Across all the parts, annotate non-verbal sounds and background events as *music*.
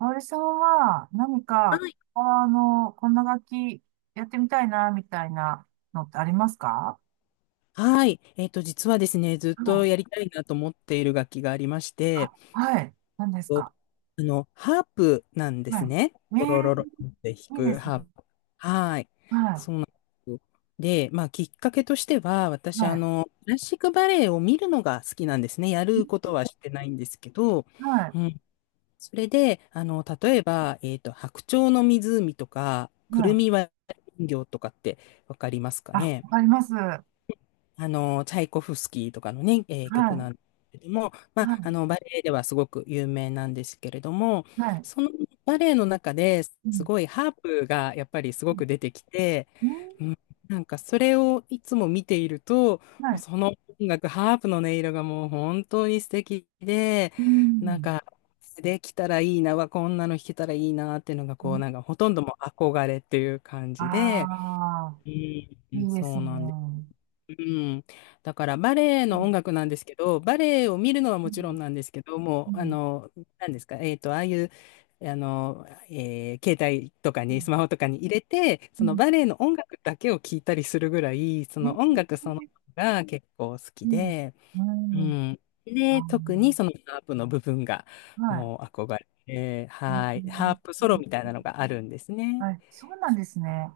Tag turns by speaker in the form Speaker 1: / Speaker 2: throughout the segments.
Speaker 1: おおれさんは何
Speaker 2: は
Speaker 1: か、
Speaker 2: い。
Speaker 1: このこんな書きやってみたいなみたいなのってありますか？
Speaker 2: はい。実はですね、ずっ
Speaker 1: う
Speaker 2: と
Speaker 1: ん、
Speaker 2: やりたいなと思っている楽器がありまし
Speaker 1: あ、
Speaker 2: て、
Speaker 1: はい、なんです
Speaker 2: と
Speaker 1: か？
Speaker 2: ハープなんです
Speaker 1: は
Speaker 2: ね。
Speaker 1: い。
Speaker 2: ロ
Speaker 1: え
Speaker 2: ロロロって弾
Speaker 1: え、いいで
Speaker 2: く
Speaker 1: すね。
Speaker 2: ハープ。はい。
Speaker 1: は
Speaker 2: そうなんですよ。で、きっかけとしては、
Speaker 1: い
Speaker 2: 私、
Speaker 1: は
Speaker 2: クラシックバレエを見るのが好きなんですね。や
Speaker 1: い、ん、
Speaker 2: ることはしてないんですけど、
Speaker 1: はい
Speaker 2: うん。それで、例えば、白鳥の湖とか、く
Speaker 1: は
Speaker 2: るみ
Speaker 1: い、
Speaker 2: 割り人形とかってわかりますか
Speaker 1: あ、
Speaker 2: ね？
Speaker 1: わかります、はい、
Speaker 2: チャイコフスキーとかのね、曲なんですけども、
Speaker 1: は
Speaker 2: バレエではすごく有名なんですけれども、
Speaker 1: い、はい。
Speaker 2: そのバレエの中で
Speaker 1: う
Speaker 2: す
Speaker 1: ん
Speaker 2: ごいハープがやっぱりすご
Speaker 1: う
Speaker 2: く出てきて、
Speaker 1: ん、
Speaker 2: うん、なんかそれをいつも見ていると、
Speaker 1: は
Speaker 2: もう
Speaker 1: い、
Speaker 2: その音楽、ハープの音色がもう本当に素敵で、
Speaker 1: う
Speaker 2: なん
Speaker 1: ん、
Speaker 2: か、できたらいいな、わこんなの弾けたらいいなっていうのが、こう、なんかほとんどもう憧れっていう感じで、
Speaker 1: ああ
Speaker 2: う
Speaker 1: ー、
Speaker 2: ん、
Speaker 1: いいです
Speaker 2: そう
Speaker 1: ね。
Speaker 2: なんです。
Speaker 1: う
Speaker 2: うん、だからバレエの
Speaker 1: ん
Speaker 2: 音楽なんですけど、バレエを見るのは
Speaker 1: う
Speaker 2: もちろん
Speaker 1: ん
Speaker 2: なんですけど、
Speaker 1: う
Speaker 2: もう、
Speaker 1: ん
Speaker 2: なんですか、ああいう、携帯とか
Speaker 1: う
Speaker 2: に、ス
Speaker 1: ん
Speaker 2: マホとかに入れて、
Speaker 1: う
Speaker 2: その
Speaker 1: ん、
Speaker 2: バレエの音楽だけを聞いたりするぐらい、そ
Speaker 1: え
Speaker 2: の音
Speaker 1: ー
Speaker 2: 楽そのものが結構好き
Speaker 1: うん
Speaker 2: で、
Speaker 1: う
Speaker 2: う
Speaker 1: んはい、
Speaker 2: ん。
Speaker 1: あ
Speaker 2: で、
Speaker 1: ー、
Speaker 2: 特にそのハープの部分が、
Speaker 1: はい。
Speaker 2: もう憧れて、
Speaker 1: う
Speaker 2: はい。ハー
Speaker 1: ん、
Speaker 2: プソロみたいなのがあるんですね。
Speaker 1: はい、そうなんですね。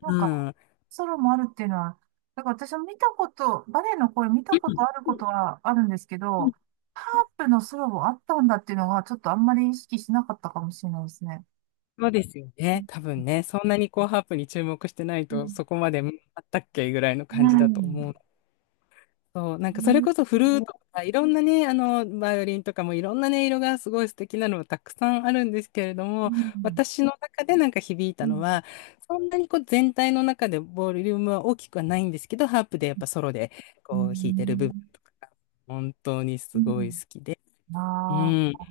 Speaker 1: な
Speaker 2: う
Speaker 1: んか、
Speaker 2: ん。
Speaker 1: ソロもあるっていうのは、だから私も見たこと、バレエの声見たことあることはあるんですけど、ハープのソロもあったんだっていうのは、ちょっとあんまり意識しなかったかもしれないですね。
Speaker 2: そうですよ
Speaker 1: う
Speaker 2: ね。
Speaker 1: ん
Speaker 2: 多分ね、そんなにこうハープに注目してない
Speaker 1: う
Speaker 2: と、
Speaker 1: ん。
Speaker 2: そこまでうんあったっけぐらいの
Speaker 1: う
Speaker 2: 感じだと思う。そう、なんかそれ
Speaker 1: ん。
Speaker 2: こそフルートとか、いろんなね、バイオリンとかもいろんな音色がすごい素敵なのがたくさんあるんですけれど
Speaker 1: う
Speaker 2: も、
Speaker 1: ん。
Speaker 2: 私の中でなんか響い
Speaker 1: う
Speaker 2: たの
Speaker 1: ん。
Speaker 2: は、そんなにこう全体の中でボリュームは大きくはないんですけど、ハープでやっぱソロで
Speaker 1: う
Speaker 2: こう弾いてる部分
Speaker 1: ん
Speaker 2: とかが本当に
Speaker 1: う
Speaker 2: すごい
Speaker 1: ん、
Speaker 2: 好きで、う
Speaker 1: あ
Speaker 2: ん、
Speaker 1: あ、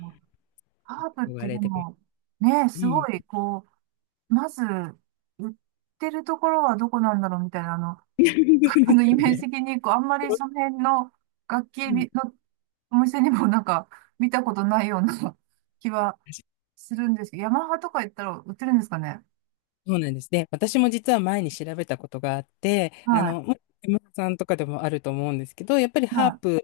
Speaker 1: ハープっ
Speaker 2: 言わ
Speaker 1: てで
Speaker 2: れてる。
Speaker 1: も、ね、
Speaker 2: う
Speaker 1: すご
Speaker 2: ん。
Speaker 1: い、こう、まず、売ってるところはどこなんだろうみたいな、
Speaker 2: *laughs* そうです
Speaker 1: *laughs* イ
Speaker 2: よ
Speaker 1: メージ
Speaker 2: ね。
Speaker 1: 的に、こう、あんまりその辺の楽器
Speaker 2: うん
Speaker 1: のお店にもなんか見たことないような *laughs* 気はするんですけど、ヤマハとか言ったら売ってるんですかね？
Speaker 2: そうなんです。で、私も実は前に調べたことがあって、
Speaker 1: は
Speaker 2: もう山田さんとかでもあると思うんですけど、やっぱり
Speaker 1: い、
Speaker 2: ハー
Speaker 1: は
Speaker 2: プ、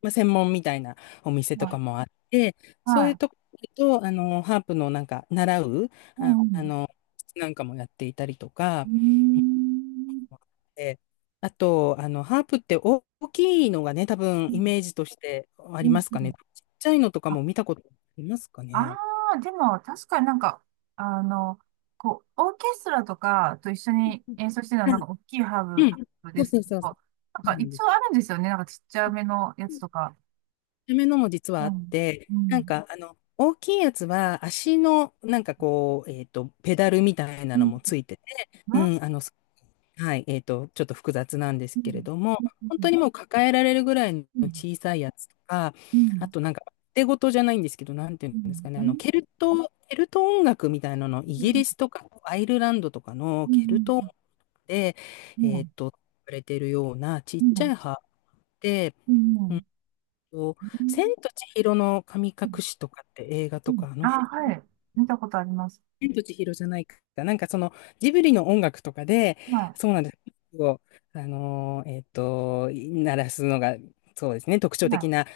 Speaker 2: 専門みたいなお店
Speaker 1: い、
Speaker 2: とか
Speaker 1: は
Speaker 2: もあって、
Speaker 1: い、
Speaker 2: そ
Speaker 1: は
Speaker 2: ういうと
Speaker 1: い。
Speaker 2: ころと、ハープのなんか、習う、
Speaker 1: う
Speaker 2: あ、あ
Speaker 1: ん、
Speaker 2: の、なんかもやっていたりと
Speaker 1: う
Speaker 2: か、
Speaker 1: ん。うーん、
Speaker 2: であと、ハープって大きいのがね、多分
Speaker 1: う
Speaker 2: イ
Speaker 1: ん、
Speaker 2: メージとしてあ
Speaker 1: う
Speaker 2: りま
Speaker 1: ん。
Speaker 2: す
Speaker 1: う
Speaker 2: か
Speaker 1: ん、
Speaker 2: ね。ちっちゃいのとか
Speaker 1: あ、
Speaker 2: も見たことありますか
Speaker 1: あ
Speaker 2: ね。
Speaker 1: あ、でも確かになんか、あの、こう、オーケストラとかと一緒に演奏してるのは
Speaker 2: は
Speaker 1: なんか大きい
Speaker 2: い
Speaker 1: ハ
Speaker 2: う
Speaker 1: ー
Speaker 2: ん。
Speaker 1: ブ
Speaker 2: そ
Speaker 1: で
Speaker 2: う
Speaker 1: すけ
Speaker 2: そうそう。そ
Speaker 1: ど、なん
Speaker 2: う
Speaker 1: か
Speaker 2: なんで
Speaker 1: 一
Speaker 2: す。
Speaker 1: 応あるんですよね。なんかちっちゃめのやつとか。
Speaker 2: ためのも実はあ
Speaker 1: う
Speaker 2: っ
Speaker 1: ん。
Speaker 2: て、
Speaker 1: う
Speaker 2: なん
Speaker 1: ん。
Speaker 2: か、大きいやつは足の、なんかこう、ペダルみたいな
Speaker 1: うん。
Speaker 2: のもついてて、
Speaker 1: う
Speaker 2: うん、
Speaker 1: ん。
Speaker 2: はい、ちょっと複雑なんで
Speaker 1: う
Speaker 2: すけれ
Speaker 1: ん。
Speaker 2: ども、本
Speaker 1: う
Speaker 2: 当
Speaker 1: ん。
Speaker 2: にもう抱えられるぐらいの
Speaker 1: うん。
Speaker 2: 小さいやつとか、
Speaker 1: う
Speaker 2: あ
Speaker 1: ん。
Speaker 2: となんか、手ごとじゃないんですけど、なんていう
Speaker 1: うん。
Speaker 2: んですかね、
Speaker 1: う
Speaker 2: ケルト音楽みたいなの、イギリス
Speaker 1: ん。
Speaker 2: とかアイルランドとかの
Speaker 1: う
Speaker 2: ケルト音楽
Speaker 1: ん。
Speaker 2: で、えっと、されてるようなちっちゃい葉で、
Speaker 1: う
Speaker 2: うん
Speaker 1: ん。
Speaker 2: と、千と千尋の神隠しとかって映画
Speaker 1: う
Speaker 2: と
Speaker 1: ん。
Speaker 2: か、あの
Speaker 1: あ
Speaker 2: 辺、
Speaker 1: あ、はい。見たことあります。
Speaker 2: 千と千尋じゃないか。なんかそのジブリの音楽とかで、
Speaker 1: は
Speaker 2: そうなんです。を、鳴らすのが、そうですね、特
Speaker 1: い。
Speaker 2: 徴
Speaker 1: はい。
Speaker 2: 的な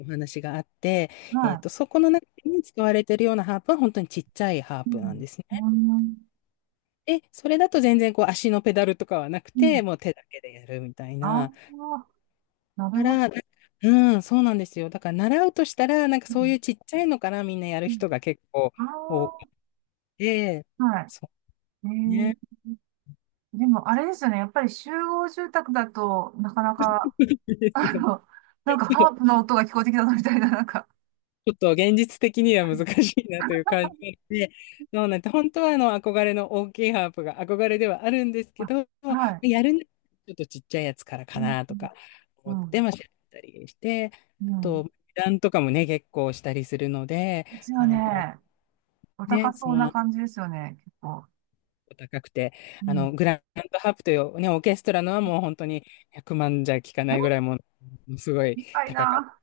Speaker 2: お話があって、
Speaker 1: は
Speaker 2: そこの中に使われているようなハープは本当にちっちゃいハー
Speaker 1: い。う
Speaker 2: プな
Speaker 1: ん。
Speaker 2: んですね。
Speaker 1: うん。
Speaker 2: で、それだと全然こう足のペダルとかはなく
Speaker 1: うん。
Speaker 2: て、もう手だけでやるみたい
Speaker 1: あ
Speaker 2: な。
Speaker 1: あ、なる
Speaker 2: か
Speaker 1: ほ
Speaker 2: ら、
Speaker 1: ど。
Speaker 2: なうん、そうなんですよ。だから習うとしたら、なんか
Speaker 1: う
Speaker 2: そうい
Speaker 1: ん
Speaker 2: うちっちゃいのからみんなやる
Speaker 1: うん、
Speaker 2: 人が結構多く
Speaker 1: あ
Speaker 2: て、
Speaker 1: あ、はい。
Speaker 2: そうね。
Speaker 1: でもあれですよね。やっぱり集合住宅だとなかなか、
Speaker 2: *laughs* です
Speaker 1: あ
Speaker 2: よ。
Speaker 1: の、なんかハープの音が聞こえてきたぞみたいな、なんか。
Speaker 2: ちょっと現実的には難しいなという感じなので、そうなんて、本当はあの憧れの大きいハープが憧れではあるんですけ
Speaker 1: あ、
Speaker 2: ど、
Speaker 1: はい。
Speaker 2: やるならちょっとちっちゃいやつから
Speaker 1: う
Speaker 2: か
Speaker 1: ん、
Speaker 2: なとか
Speaker 1: う
Speaker 2: 思っ
Speaker 1: ん、う
Speaker 2: て、
Speaker 1: ん。
Speaker 2: 調べたりして、
Speaker 1: う
Speaker 2: あ
Speaker 1: ん、
Speaker 2: と、値段とかもね、結構したりするので、
Speaker 1: 一応
Speaker 2: あの、
Speaker 1: ね、お
Speaker 2: ね、
Speaker 1: 高
Speaker 2: そ
Speaker 1: そう
Speaker 2: う
Speaker 1: な
Speaker 2: なん
Speaker 1: 感じですよね、結構。
Speaker 2: 高くて、
Speaker 1: うん。
Speaker 2: グランドハープという、ね、オーケストラのはもう本当に100万じゃ効かな
Speaker 1: え、
Speaker 2: いぐらいもう、すごい
Speaker 1: 高い
Speaker 2: 高かっ
Speaker 1: な。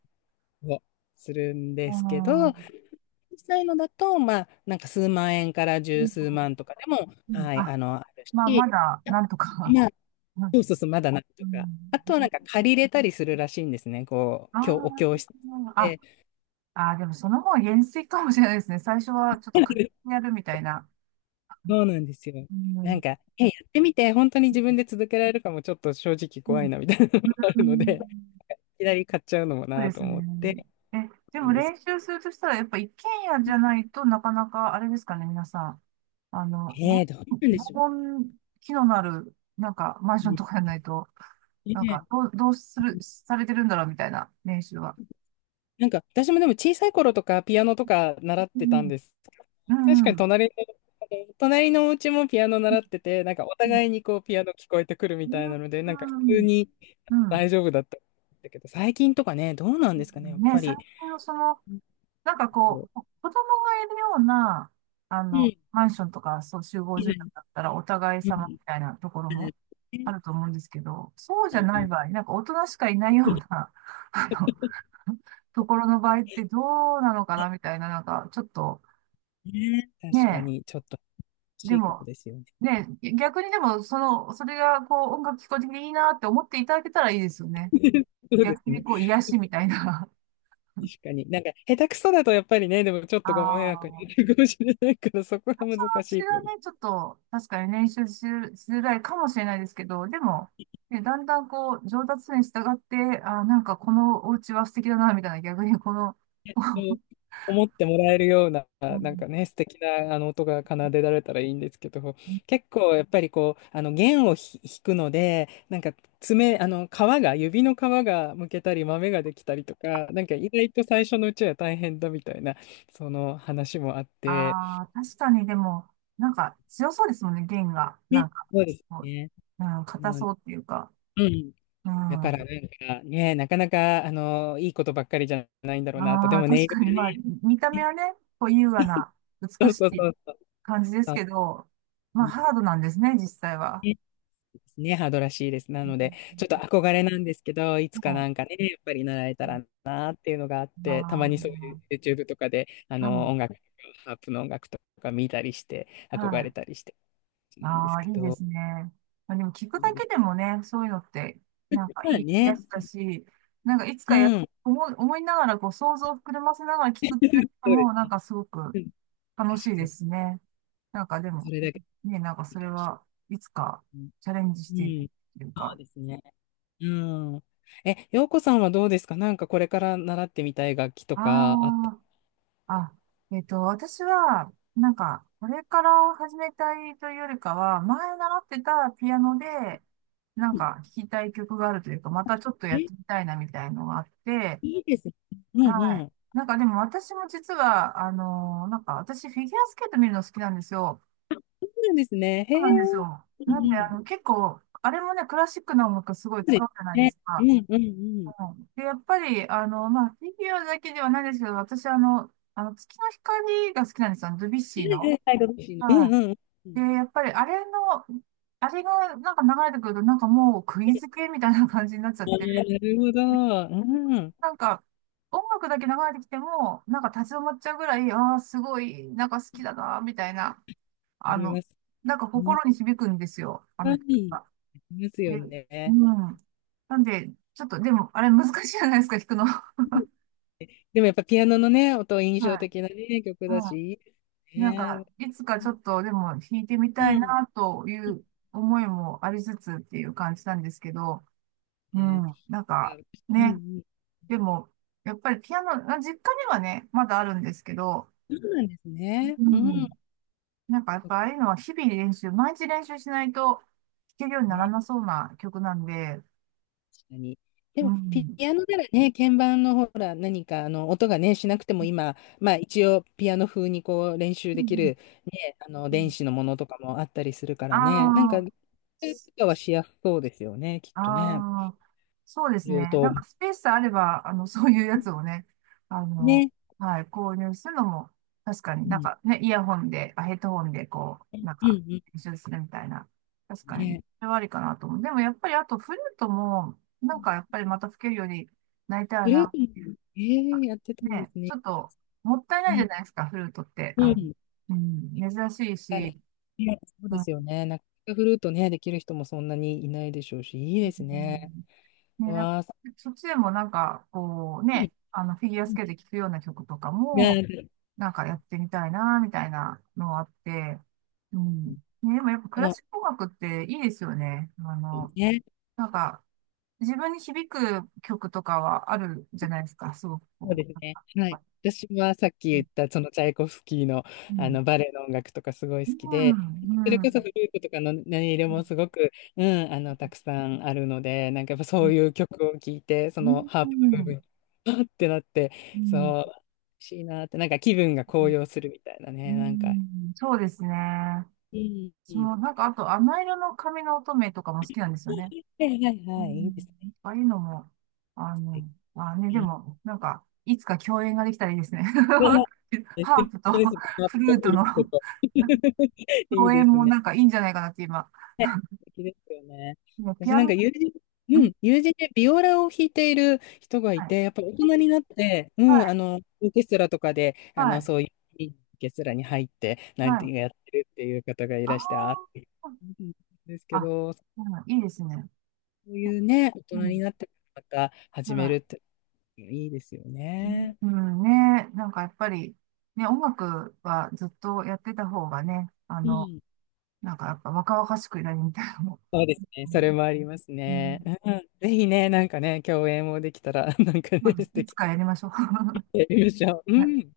Speaker 2: たりするん
Speaker 1: う
Speaker 2: ですけ
Speaker 1: ん。う
Speaker 2: ど、
Speaker 1: ん
Speaker 2: 実際のだと、なんか数万円から十数万とかでも、
Speaker 1: うん、
Speaker 2: はい、
Speaker 1: あ、
Speaker 2: ある
Speaker 1: まあ、ま
Speaker 2: し、
Speaker 1: だ、なんとか。
Speaker 2: まあ、
Speaker 1: うん。
Speaker 2: そうそうそう、まだなんと
Speaker 1: う
Speaker 2: か。
Speaker 1: ん、
Speaker 2: あとはなんか借りれたりするらしいんですね。こ
Speaker 1: あ
Speaker 2: う、
Speaker 1: ー
Speaker 2: お教室
Speaker 1: あ、
Speaker 2: で。
Speaker 1: ああ、でもその方が減衰かもしれないですね。最初はちょっと課金やるみたいな。
Speaker 2: そうなんですよ。
Speaker 1: う
Speaker 2: な
Speaker 1: ん。
Speaker 2: ん
Speaker 1: う
Speaker 2: か、やってみて、本当に自分で続けられるかもちょっと正直怖い
Speaker 1: ん。
Speaker 2: な、みたいなのもあ
Speaker 1: う
Speaker 2: るので。
Speaker 1: ん、
Speaker 2: きなり買っちゃうのも
Speaker 1: そう
Speaker 2: な
Speaker 1: で
Speaker 2: と
Speaker 1: すね。
Speaker 2: 思って。
Speaker 1: え、で
Speaker 2: な
Speaker 1: も
Speaker 2: んです。
Speaker 1: 練習するとしたら、やっぱ一軒家じゃないとなかなかあれですかね、皆さん。あの、ぼ
Speaker 2: どうなんで
Speaker 1: 防
Speaker 2: しょ
Speaker 1: 音機能のある、なんかマンションと
Speaker 2: う
Speaker 1: かじゃないと、
Speaker 2: ね。
Speaker 1: なん
Speaker 2: ね
Speaker 1: かどうする、されてるんだろうみたいな練習は。
Speaker 2: なんか、私もでも小さい頃とかピアノとか習っ
Speaker 1: う
Speaker 2: てたん
Speaker 1: ん。
Speaker 2: ですけど。
Speaker 1: う
Speaker 2: 確
Speaker 1: ん。う
Speaker 2: かに
Speaker 1: ん。
Speaker 2: 隣のお家もピアノ習ってて、なんかお
Speaker 1: うん。
Speaker 2: 互いにこうピアノ聞こえてくるみたいなので、なんか普通に
Speaker 1: うん。
Speaker 2: 大丈夫だったんだけど、最近とかね、どうなん
Speaker 1: う
Speaker 2: ですかね、や
Speaker 1: ん
Speaker 2: っ
Speaker 1: ね、
Speaker 2: ぱ
Speaker 1: 最
Speaker 2: り。
Speaker 1: 近のその、
Speaker 2: うん
Speaker 1: なんか
Speaker 2: う
Speaker 1: こ
Speaker 2: ん。
Speaker 1: う、子供がいるような、
Speaker 2: うん。
Speaker 1: マンションとか、そう、集合住宅
Speaker 2: う
Speaker 1: だったら、お互い
Speaker 2: ん
Speaker 1: 様みたいなところもあると思うんですけど、そうじゃ
Speaker 2: う
Speaker 1: ない
Speaker 2: ん
Speaker 1: 場合、なんか大人しかいないような、*laughs* あの、ところの場合ってどうなのかなみたいな、なんか、ちょっと、
Speaker 2: ね、
Speaker 1: ね
Speaker 2: 確かに、ちょっと欲
Speaker 1: え、で
Speaker 2: しいかも
Speaker 1: も、
Speaker 2: ですよね。
Speaker 1: ねえ、逆にでも、その、それが、こう、音楽聞こえてきていいなって思っていただけたらいいですよね。
Speaker 2: *laughs* そうです
Speaker 1: 逆に、
Speaker 2: ね。
Speaker 1: こう、癒しみたいな。
Speaker 2: 確かに。なんか、下手くそだとやっぱりね、でもちょ
Speaker 1: *laughs*
Speaker 2: っ
Speaker 1: あ
Speaker 2: とご迷惑にな
Speaker 1: あ。
Speaker 2: るかもしれないから、そこは難
Speaker 1: 私
Speaker 2: しい
Speaker 1: は
Speaker 2: けど、
Speaker 1: ね、ちょっと、確かに練習し、しづらいかもしれないですけど、でも、ね、だんだんこう、上達するに従って、なんかこのお家は素敵だな、みたいな、逆にこの、
Speaker 2: そう思ってもらえるような、
Speaker 1: う
Speaker 2: なん
Speaker 1: ん。
Speaker 2: かね、素敵なあの音が奏でられたらいいんですけど、結構やっぱりこう、あの弦を弾くので、なんか爪、あの皮が、指の皮がむけたり、豆ができたりとか、なんか意外と最初のうちは大変だみたいな、その話もあっ
Speaker 1: *laughs*
Speaker 2: て、
Speaker 1: ああ、確かにでも、なんか強そうですもんね、弦が。な
Speaker 2: ね、
Speaker 1: んか、
Speaker 2: そうです
Speaker 1: こう、
Speaker 2: ね。
Speaker 1: うん、
Speaker 2: う
Speaker 1: 硬
Speaker 2: ん、
Speaker 1: そうっていうか。
Speaker 2: うん
Speaker 1: う
Speaker 2: だからな
Speaker 1: ん。
Speaker 2: んかね、なかなか、いいことばっかりじゃないんだろうなと。で
Speaker 1: ああ、
Speaker 2: もネ
Speaker 1: 確
Speaker 2: イル
Speaker 1: かに、まあ、見た目
Speaker 2: ね、
Speaker 1: はね、こう、優雅な、
Speaker 2: そ
Speaker 1: 美
Speaker 2: う
Speaker 1: し
Speaker 2: そう
Speaker 1: い
Speaker 2: そうそう。
Speaker 1: 感じです
Speaker 2: そう
Speaker 1: けど、ま
Speaker 2: う
Speaker 1: あ、
Speaker 2: ん
Speaker 1: ハードなんですね、実際は。
Speaker 2: ねですね、ハードらしいです。な
Speaker 1: う
Speaker 2: ので、
Speaker 1: ん、
Speaker 2: ちょっと憧れなんですけど、いつか
Speaker 1: は
Speaker 2: な
Speaker 1: い。
Speaker 2: んかね、やっぱり習えたらなっていうのがあって、たま
Speaker 1: あ
Speaker 2: に
Speaker 1: あ
Speaker 2: そういう
Speaker 1: ー、
Speaker 2: YouTube とかで、音
Speaker 1: は
Speaker 2: 楽とか、ハープの音楽とか見たりして、
Speaker 1: い。
Speaker 2: 憧
Speaker 1: は
Speaker 2: れ
Speaker 1: い。
Speaker 2: たりしてるんで
Speaker 1: あ
Speaker 2: す
Speaker 1: あ、
Speaker 2: け
Speaker 1: いいで
Speaker 2: ど、
Speaker 1: すね。まあ、でも聞く
Speaker 2: いいん
Speaker 1: だ
Speaker 2: で
Speaker 1: けで
Speaker 2: す
Speaker 1: もね、そういうのって、
Speaker 2: けど
Speaker 1: なんか
Speaker 2: まあ
Speaker 1: いい癒や
Speaker 2: ね、
Speaker 1: しだし、なんかいつ
Speaker 2: う
Speaker 1: かや、
Speaker 2: ん、
Speaker 1: 思いながらこう想像を膨らませながら聞くっ
Speaker 2: そ
Speaker 1: て、
Speaker 2: うで
Speaker 1: も
Speaker 2: す
Speaker 1: うなん
Speaker 2: ね。
Speaker 1: かすごく
Speaker 2: うん、
Speaker 1: 楽しい
Speaker 2: 確か
Speaker 1: で
Speaker 2: に、
Speaker 1: すね。なんかで
Speaker 2: そ
Speaker 1: も、
Speaker 2: れだけ
Speaker 1: ね、なんか
Speaker 2: いい
Speaker 1: それ
Speaker 2: かもしれ
Speaker 1: はいつ
Speaker 2: な
Speaker 1: か
Speaker 2: い。
Speaker 1: チャレンジし
Speaker 2: う
Speaker 1: ている
Speaker 2: ん、
Speaker 1: という
Speaker 2: そう
Speaker 1: か。
Speaker 2: ですね。うん。え、洋子さんはどうですかなんかこれから習ってみたい楽器と
Speaker 1: あ
Speaker 2: かあった。
Speaker 1: あ、あ、私は、なんか、これから始めたいというよりかは、前習ってたピアノで、なん
Speaker 2: うん
Speaker 1: か弾きたい曲があるというか、またちょっとや
Speaker 2: え、
Speaker 1: っ
Speaker 2: い
Speaker 1: てみたいなみたいのがあって、
Speaker 2: いですね。うん
Speaker 1: は
Speaker 2: う
Speaker 1: い。
Speaker 2: ん。
Speaker 1: なんかでも私も実は、なんか私フィギュアスケート見るの好きなんですよ。
Speaker 2: そうなんですね。へ
Speaker 1: そう
Speaker 2: え。
Speaker 1: なんですよ。
Speaker 2: うんう
Speaker 1: なんで、
Speaker 2: ん。
Speaker 1: 結構、あれもね、クラシックの音楽すごい
Speaker 2: そうで
Speaker 1: 使うじゃな
Speaker 2: す
Speaker 1: いで
Speaker 2: ね。
Speaker 1: す
Speaker 2: う
Speaker 1: か。
Speaker 2: んうんうん。
Speaker 1: うん、で、やっぱり、まあ、フィギュアだけではないですけど、私、月の光が好きなんですよ。ドビュッ
Speaker 2: は
Speaker 1: シー
Speaker 2: いは
Speaker 1: の。
Speaker 2: いはい、楽しいの。う
Speaker 1: は
Speaker 2: んうんう
Speaker 1: い。で、
Speaker 2: ん。
Speaker 1: やっぱりあれの、あれがなんか流れてくると、なんかもう釘付けみたいな感じになっちゃっ
Speaker 2: あ
Speaker 1: て、
Speaker 2: ーなるほど。
Speaker 1: で、
Speaker 2: うん。あ
Speaker 1: なんか音楽だけ流れてきても、なんか立ち止まっちゃうぐらい、ああ、すごい、なんか好きだな、みたいな、あ
Speaker 2: りま
Speaker 1: の、
Speaker 2: す。
Speaker 1: なんか
Speaker 2: うん。
Speaker 1: 心に響くんですよ、あ
Speaker 2: は
Speaker 1: の曲
Speaker 2: い
Speaker 1: が。
Speaker 2: ありますよ
Speaker 1: で、う
Speaker 2: ね。
Speaker 1: ん。なんで、ちょっと、でも、あれ難しいじゃないですか、弾くの。
Speaker 2: うんでもやっぱピアノのね、音印
Speaker 1: *laughs*
Speaker 2: 象
Speaker 1: はい。
Speaker 2: 的なね、曲だし、
Speaker 1: う
Speaker 2: いいです
Speaker 1: ん。なん
Speaker 2: ね。
Speaker 1: か、いつか
Speaker 2: う
Speaker 1: ちょっと、でも弾いてみたい
Speaker 2: ん。
Speaker 1: な、という思いもありつつっていう感じなんですけど、う
Speaker 2: ね、
Speaker 1: ん。なんか、
Speaker 2: うん
Speaker 1: ね。
Speaker 2: うん。
Speaker 1: でも、やっぱりピアノ、あ、実家にはね、まだあるんですけど、
Speaker 2: そうなんですね。
Speaker 1: う
Speaker 2: うん。
Speaker 1: ん。なんかやっぱああいうのは日々練習、毎日練習しないと弾けるようになら
Speaker 2: ね、
Speaker 1: なそうな曲なんで、
Speaker 2: 確かに。で
Speaker 1: う
Speaker 2: も、ピ
Speaker 1: ん。
Speaker 2: アノならね、鍵盤のほら、何かあの音がね、しなくても今、一応、ピアノ風にこう練習
Speaker 1: うん
Speaker 2: で
Speaker 1: う
Speaker 2: き
Speaker 1: ん
Speaker 2: る、ね、あの
Speaker 1: う
Speaker 2: 電
Speaker 1: ん、
Speaker 2: 子のものとかもあったりするか
Speaker 1: あ
Speaker 2: らね、なんか、
Speaker 1: あ、
Speaker 2: とかはしやすそうですよね、きっとね。
Speaker 1: ああ、そうですね。
Speaker 2: 言う
Speaker 1: な
Speaker 2: と、
Speaker 1: んかスペースあれば、そういうやつをね、あの、
Speaker 2: ね、
Speaker 1: はい、購入するのも、確かに
Speaker 2: う
Speaker 1: なん
Speaker 2: ん、
Speaker 1: かね、イヤホンで、あ、ヘッドホンで、こう、なん
Speaker 2: うん、う
Speaker 1: か、
Speaker 2: ん、
Speaker 1: 編集するみたいな、確かに、
Speaker 2: ね。
Speaker 1: それはありかなと思う。でもやっぱり、あと、フルートも、なんかやっぱりまた吹けるようになりたい
Speaker 2: グルー
Speaker 1: な。
Speaker 2: プも、やってたんで
Speaker 1: ね、
Speaker 2: す
Speaker 1: ち
Speaker 2: ね。
Speaker 1: ょっと、もったい
Speaker 2: う
Speaker 1: ないじゃ
Speaker 2: ん、
Speaker 1: ないですか、フルートって。
Speaker 2: うん、
Speaker 1: うん、珍しい
Speaker 2: 確
Speaker 1: し、
Speaker 2: かにね、そう
Speaker 1: う
Speaker 2: ですよね。なかなかフルートね、できる人もそんなにいないでしょうし、いいですね。
Speaker 1: ん、
Speaker 2: う
Speaker 1: ね、なんか
Speaker 2: わ
Speaker 1: そっちでもなんか、こうね、
Speaker 2: ー、
Speaker 1: フィギュアスケート聴くような曲とかも、
Speaker 2: が、
Speaker 1: なんかやってみたいな、みたいなのがあって、うん。ね、でもやっぱ
Speaker 2: そ
Speaker 1: クラ
Speaker 2: の、
Speaker 1: シック音楽っていいですよね。
Speaker 2: ね、
Speaker 1: なんか、自分に響く曲とかはあるじゃないですか、すごく
Speaker 2: そう
Speaker 1: こ
Speaker 2: です
Speaker 1: う。な
Speaker 2: ね。は
Speaker 1: ん
Speaker 2: い。
Speaker 1: か、
Speaker 2: 私はさっき
Speaker 1: う
Speaker 2: 言
Speaker 1: ん。
Speaker 2: った、そのチャイコフスキーの、
Speaker 1: う
Speaker 2: あ
Speaker 1: ん。
Speaker 2: のバレエの音楽とかすごい
Speaker 1: う
Speaker 2: 好きで、
Speaker 1: ん。
Speaker 2: それ
Speaker 1: う
Speaker 2: こそ
Speaker 1: ん。
Speaker 2: フルートとかの音色もすごく、うん、たくさんあるので、なんかやっぱ
Speaker 1: う
Speaker 2: そ
Speaker 1: ん。
Speaker 2: ういう曲を聴いて、そのハー
Speaker 1: う
Speaker 2: プの部分
Speaker 1: ん。
Speaker 2: に、あってなって、
Speaker 1: う
Speaker 2: そ
Speaker 1: ん。
Speaker 2: う、欲しいなって、なんか気分が高揚するみたいな
Speaker 1: う
Speaker 2: ね、なんか。
Speaker 1: ん、そうですね。
Speaker 2: うん、う
Speaker 1: そ
Speaker 2: ん。
Speaker 1: う、なんかあと、甘色の髪の乙女とかも好きなんですよね。
Speaker 2: はいはい
Speaker 1: う
Speaker 2: はい、いいで
Speaker 1: ん。
Speaker 2: す
Speaker 1: ああいうのも、あ
Speaker 2: ね。
Speaker 1: の、まあね、
Speaker 2: う
Speaker 1: で
Speaker 2: ん
Speaker 1: も、なんか、いつか共演ができたらいいですね。
Speaker 2: うわ
Speaker 1: *laughs*
Speaker 2: 素
Speaker 1: ハー
Speaker 2: 敵
Speaker 1: プと
Speaker 2: です。ハー
Speaker 1: フ
Speaker 2: プ
Speaker 1: ルー
Speaker 2: と
Speaker 1: ト
Speaker 2: フル
Speaker 1: の
Speaker 2: ートと *laughs* いい
Speaker 1: 共
Speaker 2: で
Speaker 1: 演
Speaker 2: す
Speaker 1: も
Speaker 2: ね。
Speaker 1: なんかいいんじゃないかなって今。
Speaker 2: 素敵ですよね。
Speaker 1: ね、ピ
Speaker 2: 私
Speaker 1: ア
Speaker 2: なん
Speaker 1: ノ、
Speaker 2: か友人、う
Speaker 1: ん、
Speaker 2: ん、友人でビオラを弾いている人が
Speaker 1: は
Speaker 2: い
Speaker 1: い。
Speaker 2: て、やっぱり大人になって、う
Speaker 1: はい、
Speaker 2: ん、オーケストラとかで、
Speaker 1: はい、
Speaker 2: そういういいオーケストラに入って、なん
Speaker 1: は
Speaker 2: て
Speaker 1: い。
Speaker 2: やってるっていう方がい
Speaker 1: あ
Speaker 2: らして、あーって
Speaker 1: ー
Speaker 2: うんですけ
Speaker 1: あ、
Speaker 2: ど、そ
Speaker 1: うん、いいですね。
Speaker 2: ういうね、大
Speaker 1: う
Speaker 2: 人に
Speaker 1: ん、
Speaker 2: なってまた始める
Speaker 1: は
Speaker 2: っていいですよ
Speaker 1: い。
Speaker 2: ね。
Speaker 1: うん、ね、なんかやっぱり、ね、音楽はずっとやってた方がね、
Speaker 2: うん。
Speaker 1: なんか、やっぱ若々しくやりみたいなも。
Speaker 2: そうですね。そ
Speaker 1: ん、
Speaker 2: れもあります
Speaker 1: う
Speaker 2: ね。
Speaker 1: ん、
Speaker 2: うん。ぜひね、なんかね、共演もできたら、なんか
Speaker 1: そう
Speaker 2: ね、
Speaker 1: です。
Speaker 2: 素
Speaker 1: いつ
Speaker 2: 敵
Speaker 1: かやりましょう。
Speaker 2: でやりましょう。
Speaker 1: *laughs*
Speaker 2: う
Speaker 1: はい
Speaker 2: ん。